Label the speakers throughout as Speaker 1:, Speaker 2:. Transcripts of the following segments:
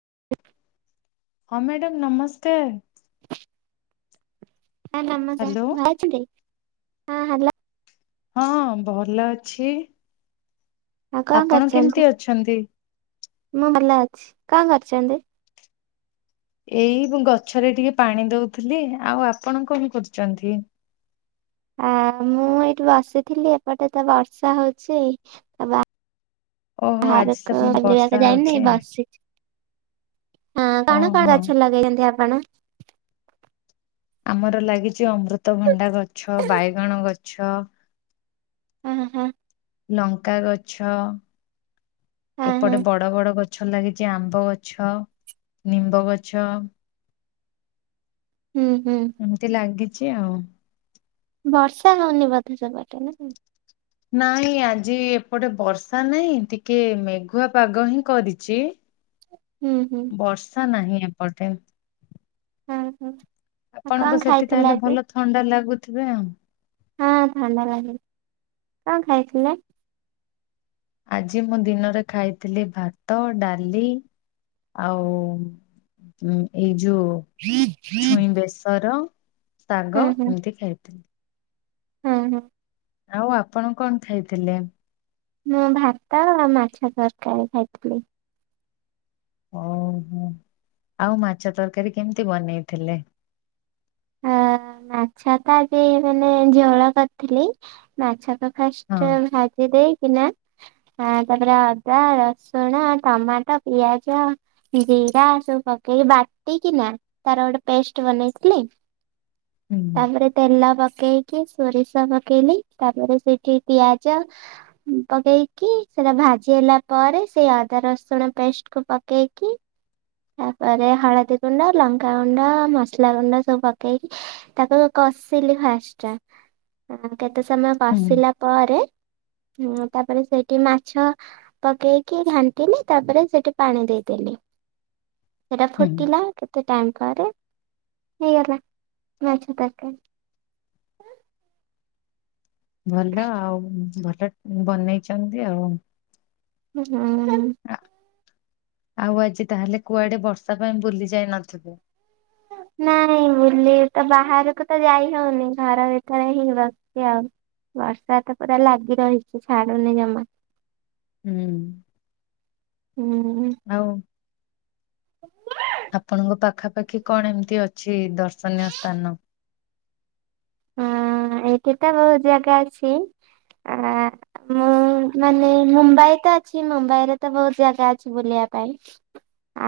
Speaker 1: [inaudible]
Speaker 2: ହଁ ମ୍ୟାଡ଼ାାମ ନମସ୍କାର। ହ୍ୟାଲୋ
Speaker 1: [unintelligible]
Speaker 2: ହଁ ହଁ ଭଲ ଅଛି।
Speaker 1: ଆଉ କଁ
Speaker 2: ଆପଣ କେମିତି
Speaker 1: କରିଛନ୍ତି
Speaker 2: ଅଛନ୍ତି?
Speaker 1: ମୁଁ ଭଲ ଅଛି କଁ କରିଛନ୍ତି।
Speaker 2: ଏଇ ମୁ ଗଛରେ ଟିକେ ପାଣି ଦଉଥିଲି ଆଉ ଆପଣ କଣ କରୁଛନ୍ତି।
Speaker 1: ଆ ମୁଁ ଏଇଠି ବସିଥିଲି ଏପଟେ ତ ବର୍ଷା ହଉଛି ଆ
Speaker 2: ଓହୋ ଆଜି ତ
Speaker 1: ବାହରକୁ
Speaker 2: ବର୍ଷା
Speaker 1: ବୁଲିବାକୁ ଯାଇନି
Speaker 2: ହଉଛି
Speaker 1: ବସିଚି। ହଁ କଣ ଣ
Speaker 2: ଓହୋ
Speaker 1: ଗଛ ଲଗେଇଛନ୍ତି ଆପଣ।
Speaker 2: ଆମର ଲାଗିଛି ଅମୃତଭଣ୍ଡା ଗଛ ବାଇଗଣ ଗଛ
Speaker 1: ଅ ହଁ।
Speaker 2: ଲଙ୍କା ଗଛ
Speaker 1: ହଁ ହଁ
Speaker 2: ଏପଟେ ବଡ ବଡ ଗ ଛ ଲାଗିଛି ଆମ୍ବ ଗଛ ନିମ୍ବ ଗଛ
Speaker 1: ହୁଁ ହୁଁ।
Speaker 2: ଏମତି ଲାଗିଛି ଆଉ।
Speaker 1: ବର୍ଷା ହଉନି ବଧେ ସେପଟେ ନା କଣ।
Speaker 2: ନାଇଁ ଆଜି ଏପଟେ ବର୍ଷା ନାହିଁ ଟିକେ ମେଘୁଆ ପାଗ ହିଁ କରିଚି।
Speaker 1: ହୁଁ ହୁଁ।
Speaker 2: ବର୍ଷା ନାହିଁ ଏପଟେ।
Speaker 1: ହୁଁ ହୁଁ।
Speaker 2: ଆପଣଙ୍କୁ ସେଠି ତାହେଲେ ଭଲ ଥଣ୍ଡା ଲାଗୁଥିବେ ଆଉ।
Speaker 1: ହଁ ଥଣ୍ଡା ଲାଗେ କଁ ଖାଇଥିଲେ।
Speaker 2: ଆଜି ମୁଁ ଦିନରେ ଖାଇଥିଲି ଭାତ ଡାଲି ଆଉ ଏଇ ଯୋଉ
Speaker 1: ହୁଁ ହୁଁ
Speaker 2: ଛୁଇଁ ବେସର ଶାଗ ଏମିତି ଖାଇଥିଲି।
Speaker 1: ହୁଁ ହୁଁ।
Speaker 2: ଆଉ ଆପଣ କଁ ଖାଇଥିଲେ?
Speaker 1: ମୁଁ ଭାତ ଆଉ ମାଛ ତରକାରୀ ଖାଇଥିଲି।
Speaker 2: ଓହୋ ଆଉ ମାଛ ତରକାରୀ କେମିତି ବନେଇଥିଲେ?
Speaker 1: ଅ ମାଛ ତ ଆଜି ମାନେ ଝୋଳ କରିଥିଲି। ମାଛ ତ୍
Speaker 2: ହଁ
Speaker 1: ଫାଷ୍ଟ ଭାଜିି ଦେଇ କି ନା ଆଁ ତାପରେ ଅଦା ରସୁଣ ଟମାଟୋ ପିଆଜ ଜିରା ସବୁ ପକେଇକି ବାଟିକିନା ତାର ଗୋଟେ ପେଷ୍ଟ ବନେଇଥିଲି।
Speaker 2: ହୁଁ
Speaker 1: ତାପରେ ତେଲ ପକେଇକି ସୋରିଷ ପକେଇଲି ତାପରେ ସେଠି ପିଆଜ ପକେଇକି ସେଟା ଭାଜି ହେଲା ପରେ ସେଇ ଅଦା ରସୁଣ ପେଷ୍ଟ କୁ ପକେଇକି ତାପରେ ହଳଦୀ ଗୁଣ୍ଡ ଲଙ୍କାଗୁଣ୍ଡ ମସଲା ଗୁଣ୍ଡ ସବୁ ପକେଇକି ତାକୁ କସିଲି ଫାଷ୍ଟ କେତେ ସମୟ
Speaker 2: ହୁଁ
Speaker 1: କସିଲା ପରେ ହୁଁ ତାପରେ ସେଇଠି ମାଛ ପକେଇକି ଘାଣ୍ଟିଲି ତାପରେ ସେଠି ପାଣି ଦେଇଦେଲି। ସେଇଟା
Speaker 2: ହୁଁ
Speaker 1: ଫୁଟିଲା କେତେ ଟାଇମ୍ ପରେ ହେଇଗଲା ମାଛ ତରକାରୀ।
Speaker 2: ଭଲ ଆଉ ଭଟ ଟ୍ ବନେଇଛନ୍ତି ଆଉ
Speaker 1: ହୁଁ।
Speaker 2: ଆ ଆଉ ଆଜି ତାହେଲେ କୁଆଡେ ବର୍ଷା ପାଇଁ ବୁଲି ଯାଇ ନଥିବେ?
Speaker 1: ନାଇଁ ବୁଲି ତ ବାହାରକୁ ତ ଯାଇ ହଉନି ଘର ଭିତରେ ହିଁ ବ ଆଉ ବର୍ଷା ତ ପୁରା ଲାଗି ରହିଛି ଛାଡୁନି ଜମା
Speaker 2: ହୁଁ।
Speaker 1: ହୁଁ।
Speaker 2: ଆଉ
Speaker 1: [inaudible]
Speaker 2: ଆପଣଙ୍କ ପାଖାପାଖି କଣ ଏମିତି ଅଛି ଦର୍ଶନୀୟ ସ୍ଥାନ?
Speaker 1: ଆଁ ଏମିତି ତ ବହୁତ ଜାଗା ଅଛି ଆ ମୁଁ ମାନେ ମୁମ୍ବାଇ ତ ଅଛି ମୁମ୍ବାଇରେ ତ ବହୁତ ଜାଗା ଅଛି ବୁଲିବା ପାଇଁ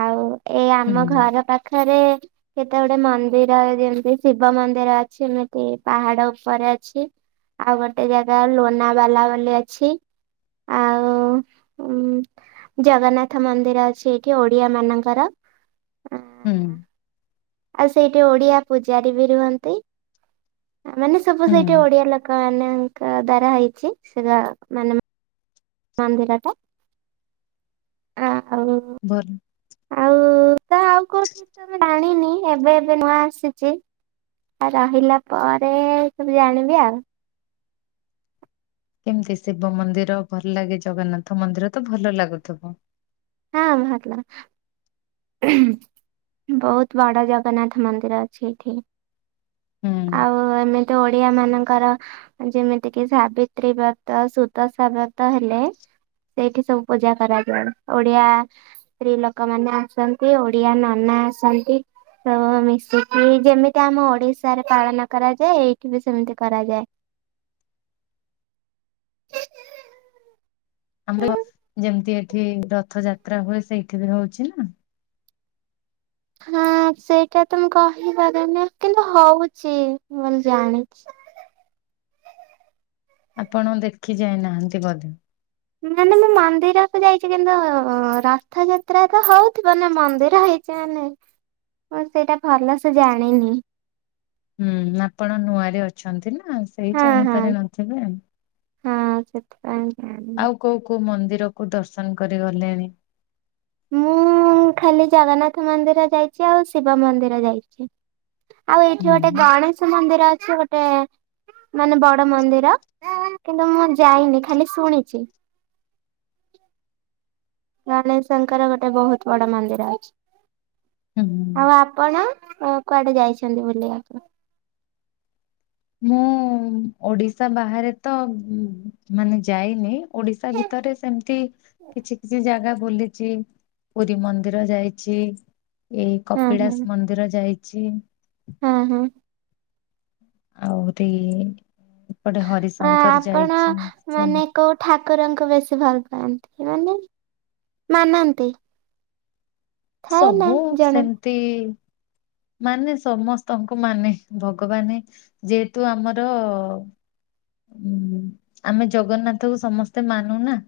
Speaker 1: ଆଉ ଏଇ
Speaker 2: ହୁଁ
Speaker 1: ଆମ ଘର ପା ପାଖରେ କେତେ ଗୁଡେ ମନ୍ଦିର ଯେମିତି ଶିବ ମନ୍ଦିର ଅଛି ଏମି ତି ପାହାଡ ଉପରେ ଅଛି ଆଉ ଗୋଟେ ଜାଗା ଲୋନାବାଲା ବୋଲି ଅଛି। ଆଉ ଉଁ ଜଗନ୍ନାଥ ମନ୍ଦିର ଅଛି ଏଇଠି ଓଡିଆ ମାନଙ୍କର।
Speaker 2: ହୁଁ।
Speaker 1: ଆଉ ସେଇଠି ଓଡିଆ ପୂଜାରୀ ବି ରୁହନ୍ତି ମାନେ ସବୁ
Speaker 2: ହୁଁ
Speaker 1: ସେଇଠି ଓଡିଆ ଲୋକ। କ ମାନଙ୍କ ଦ୍ୱାରା ହେଇଛି ସେଗାରା ମାନେ ମନ୍ଦିରଟା ଆଉ
Speaker 2: ଭର୍ନ।
Speaker 1: ଆଉ ତ ଆଉ କୋଉଠି ତମେ ଜାଣିନି ଏବେ ଏବେ ନୂଆ ଆସିଚି। ଆ ରହିଲା ପରେ ସବୁ ଜାଣିବି ଆଉ
Speaker 2: କେମିତି ଶିବ ମନ୍ଦିର ଭଲ ଲାଗେ ଜଗନ୍ନାଥ ମନ୍ଦିର ତ ଭଲ ଲାଗୁଥୁବ?
Speaker 1: ହଁ ଭଲ। ବହୁତ ବଡ ଜଗନ୍ନାଥ ମନ୍ଦିର ଅଛି ଏଠି।
Speaker 2: ହୁଁ
Speaker 1: ଆଉ ଏମିତି ଓଡିଆ ମାନଙ୍କର ଯେମିତି କିି ସାବିତ୍ରୀ ବ୍ରତ, ସୁଦଶା ବ୍ରତ ହେଲେ ସେଇଠି ସବୁ ପୂଜା କରାଯାଏ ଓଡିଆ ସ୍ତ୍ରୀ ଲୋକମାନେ ଆସନ୍ତି ଓଡିଆ ନନା ଆସନ୍ତି। ତ ମିଶିକି ଯେମିତି ଆମ ଓଡିଶାରେ ପାଳନ କରାଯାଏ ଏଇଠି ବି ସେମିତି କରାଯାଏ।
Speaker 2: ଆମ୍ଲ ଯେମିତି ଏଠି ରଥଯାତ୍ରା ହୁଏ ସେଇଠି ବି ହଉଛି ନା।
Speaker 1: ହଁ ସେଇଟା ତ ମୁଁ କହିପାରୁନି କିନ୍ତୁ ହଉଚି ବୋଲି ଜାଣିଚି।
Speaker 2: ଆପଣ ଦେଖି ଯାଇନାହାନ୍ତି ବଧେ।
Speaker 1: ମାନେ ମୁଁ ମନ୍ଦିରକୁ ଯାଇଚି କିନ୍ତୁ ଉ ଉ ରଥଯାତ୍ରା ତ ହଉଥିବ ନା ମନ୍ଦିର ହେଇ [unintelligible] ମୁଁ ସେଇଟା ଭଲ ସେ ଜାଣିନି।
Speaker 2: ହୁଁ ଆପଣ ନୂଆରେ ଅଛନ୍ତି ନା ସେଇ
Speaker 1: ହଁ ହଁ
Speaker 2: ଜାଣିପାରିନଥିବେ।
Speaker 1: ହଁ ସେ
Speaker 2: ଆଉ କୋଉ କୋଉ ମନ୍ଦିର କୁ ଦର୍ଶନ କରି ଗଲେଣି?
Speaker 1: ମୁଁ ଖାଲି ଜଗନ୍ନାଥ ମନ୍ଦିର ଯାଇଚି ଆଉ ଶିବ ମନ୍ଦିର ଯାଇଚି। ଆଉ ଏଇଠି
Speaker 2: ହୁଁ
Speaker 1: ଗୋଟେ ଗଣେଶ ମନ୍ଦିର ଅଛି ଗୋଟେ। ମାନେ ବଡ ମନ୍ଦିର କିନ୍ତୁ ମୁଁ ଯାଇନି ଖାଲି ଶୁଣିଚି। ଗଣେଶ ଙ୍କର ଗୋଟେ ବହୁତ ବଡ ମନ୍ଦିର ଅଛି
Speaker 2: ହୁଁ।
Speaker 1: ଆଉ ଆ କଣ କୁଆଡେ ଯାଇଛନ୍ତି ବୁଲିଆକୁ?
Speaker 2: ମୁଁ ଓଡିଶା ବାହାରେ ତ ଉଁ ମାନେ ଯାଇନି। ଓଡିଶା ଭିତରେ ସେମିତି କିଛି କିଛି ଜାଗା ବୁଲି ଚି ପୁରୀ ମନ୍ଦିର ଯାଇଚି ଏଇ
Speaker 1: ହଁ ହଁ
Speaker 2: କପିଳାସ ମନ୍ଦିର ଯାଇଚି।
Speaker 1: ହଁ ହଁ।
Speaker 2: ଆହୁରି ଏପଟେ
Speaker 1: ଆ
Speaker 2: ହରିଶଙ୍କର
Speaker 1: ଆପଣ
Speaker 2: ଯାଇଛି ସବୁ।
Speaker 1: ମାନେ କୋଉ ଠାକୁରଙ୍କୁ ବେଶୀ ଭଲ ପାଆନ୍ତି ମାନେ ମାନନ୍ତି। ଥାଏ ନା
Speaker 2: ସବୁ
Speaker 1: ଜଣେ
Speaker 2: ସେମିତି। ମାନେ ସମସ୍ତଙ୍କୁ ମାନେ ଭଗବାନେ ଯେହେତୁ ଆମର। ଉୁଁ ହୁଁ ଆମେ ଜଗନ୍ନାଥ କୁ ସମସ୍ତେ ମାନୁନା।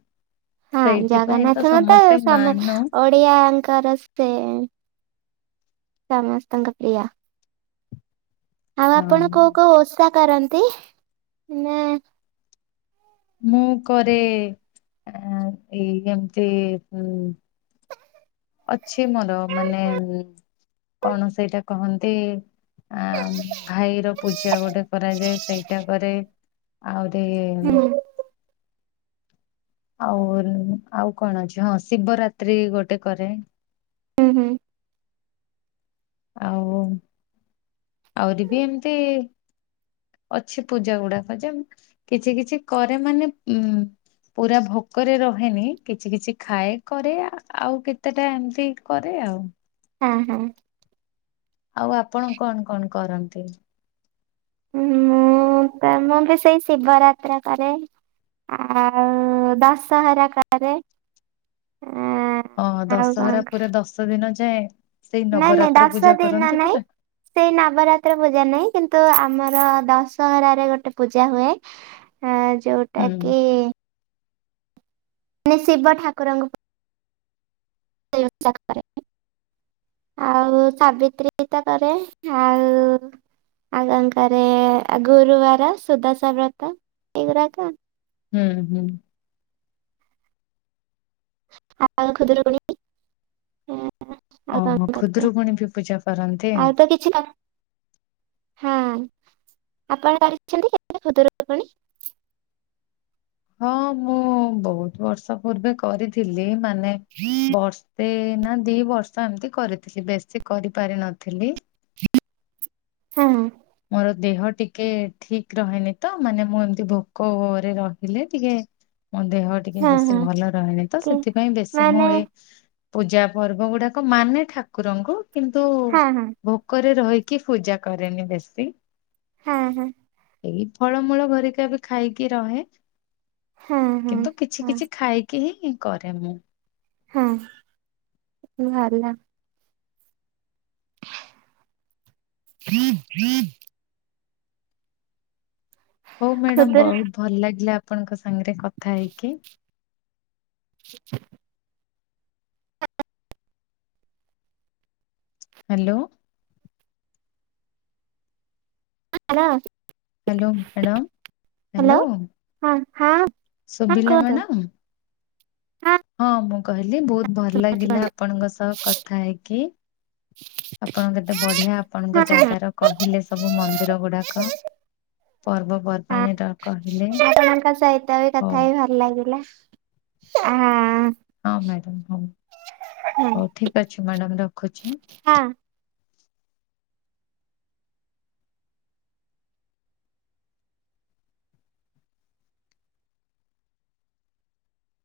Speaker 1: ହଁ
Speaker 2: ସେଇଥିପାଇଁ
Speaker 1: ଜଗନ୍ନାଥଙ୍କୁ ତ
Speaker 2: ସମସ୍ତେ
Speaker 1: ସମ
Speaker 2: ମାନୁ
Speaker 1: ଓଡିଆଙ୍କର ସେ ସମସ୍ତଙ୍କ ପ୍ରିୟ। ଆଉ
Speaker 2: ହଁ
Speaker 1: ଆପଣ କୋଉ କୋଉ ଓଷା କରନ୍ତି ନା?
Speaker 2: ମୁଁ କରେ ଆ ଏଇ ଏମତି ଉଁ ଅଛି ମୋର ମାନେ କଣ ସେଇଟା କହନ୍ତି। ଆଁ ଭାଇ ର ପୂଜା ଗୋଟେ କରାଯାଏ ସେଇଟା କରେ। ଆଉରି।
Speaker 1: ହୁଁ ହୁଁ
Speaker 2: ଆଉ ଆଉ କଣ ଝ ହଁ ଶିବରାତ୍ରି ଗୋଟେ କରେ।
Speaker 1: ହୁଁ ହୁଁ।
Speaker 2: ଆଉ ଆଉରି ବି ଏମତି। ଅଛି ପୂଜା ଗୁଡାକ ଯେ କିଛି କିଛି କରେ ମାନେ ଉ ପୁରା ଭୋକରେ ରହେନି କିଛି କିଛି ଖାଏ କରେ ଆଉ କେତେଟା ଏମିତି କରେ ଆଉ।
Speaker 1: ହଁ ହଁ।
Speaker 2: ଆଉ ଆପଣ କଣ କଣ କରନ୍ତି?
Speaker 1: ମୁଁ ତ ମୁଁ ବି ସେଇ ଶିବ ରାତ୍ର କରେ। ଆଉ ଦଶହରା କରେ ଆ
Speaker 2: ହଁ
Speaker 1: ଆଉ କଣ
Speaker 2: ଦଶହରା ପୁରା ଦଶ ଦିନ ଯାଏଁ ସେଇ
Speaker 1: ନାଇଁ ନାଇଁ
Speaker 2: ନବରାତ୍ର
Speaker 1: ଦଶ
Speaker 2: ପୂଜା
Speaker 1: ଦିନ
Speaker 2: କରନ୍ତି
Speaker 1: ନାଇଁ
Speaker 2: ପୁରା।
Speaker 1: ସେଇ ନବରାତ୍ର ପୂଜା ନାହିଁ କିନ୍ତୁ ଆମର ଦଶହରାରେ ଗୋଟେ ପୂଜା ହୁଏ। ଆ
Speaker 2: ହୁଁ
Speaker 1: ଯୋଉଟା କି ମାନେ ଶିବ ଠାକୁରଙ୍କୁ [inaudible] ଆଉ ସାବିତ୍ରୀତ କରେ ଆଉ। ଆଉ ଙ୍କଣ କରେ ଗୁରୁବାର ସୁଦାଶ ବ୍ରତ ଏଇଗୁରାକ।
Speaker 2: ହୁଁ ହୁଁ।
Speaker 1: ଆଉ ଖୁଦରୁକୁଣି
Speaker 2: ଓହୋ ଖୁଦୁରୁକୁୁଣୀ ବି ପୂଜା କରନ୍ତି?
Speaker 1: ଆଉ ତ ହଁ ଆପଣ କରିଛନ୍ତି କେବେ ଖୁଦୁରୁକୁଣୀ।
Speaker 2: ହଁ ମୁଁ ବହୁତ ବର୍ଷ ପୂର୍ବେ କରିଥିଲି ମାନେ।
Speaker 1: [inaudible]
Speaker 2: ବର୍ଷେ ନା ଦି ବର୍ଷ ଏମତି କରିଥିଲି ବେଶୀ କରିପାରି ନଥିଲି।
Speaker 1: ହୁଁ
Speaker 2: ମୋର ଦେହ ଟିକେ ଠିକ୍ ରହେନି ତ ମାନେ ମୁଁ ଏମତି ଭୋକରେ ରହିଲେ ଟିକେ ମୋ ଦେହ ଟିକେ
Speaker 1: ହଁ
Speaker 2: ବେଶୀ
Speaker 1: ହଁ
Speaker 2: ଭଲ ରହେନି ତ
Speaker 1: କି
Speaker 2: ସେଥିପାଇଁ ବେଶୀ ମୁଁ
Speaker 1: ମାନେ
Speaker 2: ଏଇ ପୂଜା ପର୍ବ ଗୁଡାକ ମାନେ ଠାକୁରଙ୍କୁ କିନ୍ତୁ
Speaker 1: ହଁ ହଁ
Speaker 2: ଭ ଭୋକରେ ରହିକି ପୂଜା କରେନି ବେଶୀ
Speaker 1: ହଁ ହଁ।
Speaker 2: ଏଇ ଫଳମୂଳ ଘରିକା ବି ଖାଇକି ରହେ।
Speaker 1: ହଁ ହଁ
Speaker 2: କିନ୍ତୁ କିଛି
Speaker 1: ହଁ
Speaker 2: କିଛି ଖାଇକି ହିଁ କରେ ମୁଁ
Speaker 1: ହଁ ଭଲ [inaudible]
Speaker 2: ହଉ ମ୍ୟାଡାମ
Speaker 1: ଖୁଦୁରୁ
Speaker 2: ବହୁତ ଭଲ ଲାଗିଲା ଆପଣଙ୍କ ସାଙ୍ଗରେ କଥା ହେଇକି।
Speaker 1: [inaudible]
Speaker 2: Hello.
Speaker 1: Hello.
Speaker 2: Hello madam hello
Speaker 1: hello ହ ହଁ ହଁ
Speaker 2: ଶୁଭିଲା
Speaker 1: [unintelligible]
Speaker 2: ମ୍ୟାଡ଼ାମ? ହଁ ମୁଁ କହିଲି ବହୁତ ଭଲ ଲାଗିଲା
Speaker 1: କୁହନ୍ତୁ।
Speaker 2: ଆପଣଙ୍କ ସହ କଥା ହେଇକି ଆପଣ କେତେ ବଢିଆ ଆପଣଙ୍କ
Speaker 1: ହଁ ହଁ।
Speaker 2: ଜାଗାର କହିଲେ ସବୁ ମନ୍ଦିର ଗୁଡାକ ପର୍ବପର୍ବାଣି କହିଲେ
Speaker 1: ତାଙ୍କ ସହିତ ବି
Speaker 2: ହଉ
Speaker 1: କଥା ହେଇ ଭଲ ଲାଗିଲା ଥା
Speaker 2: ହଁ ମ୍ୟାଡ଼ମ୍ ହଉ ହଉ ଠିକ ଅଛି ମ୍ୟାଡ଼ମ୍ ରଖୁଛି।
Speaker 1: ହଁ।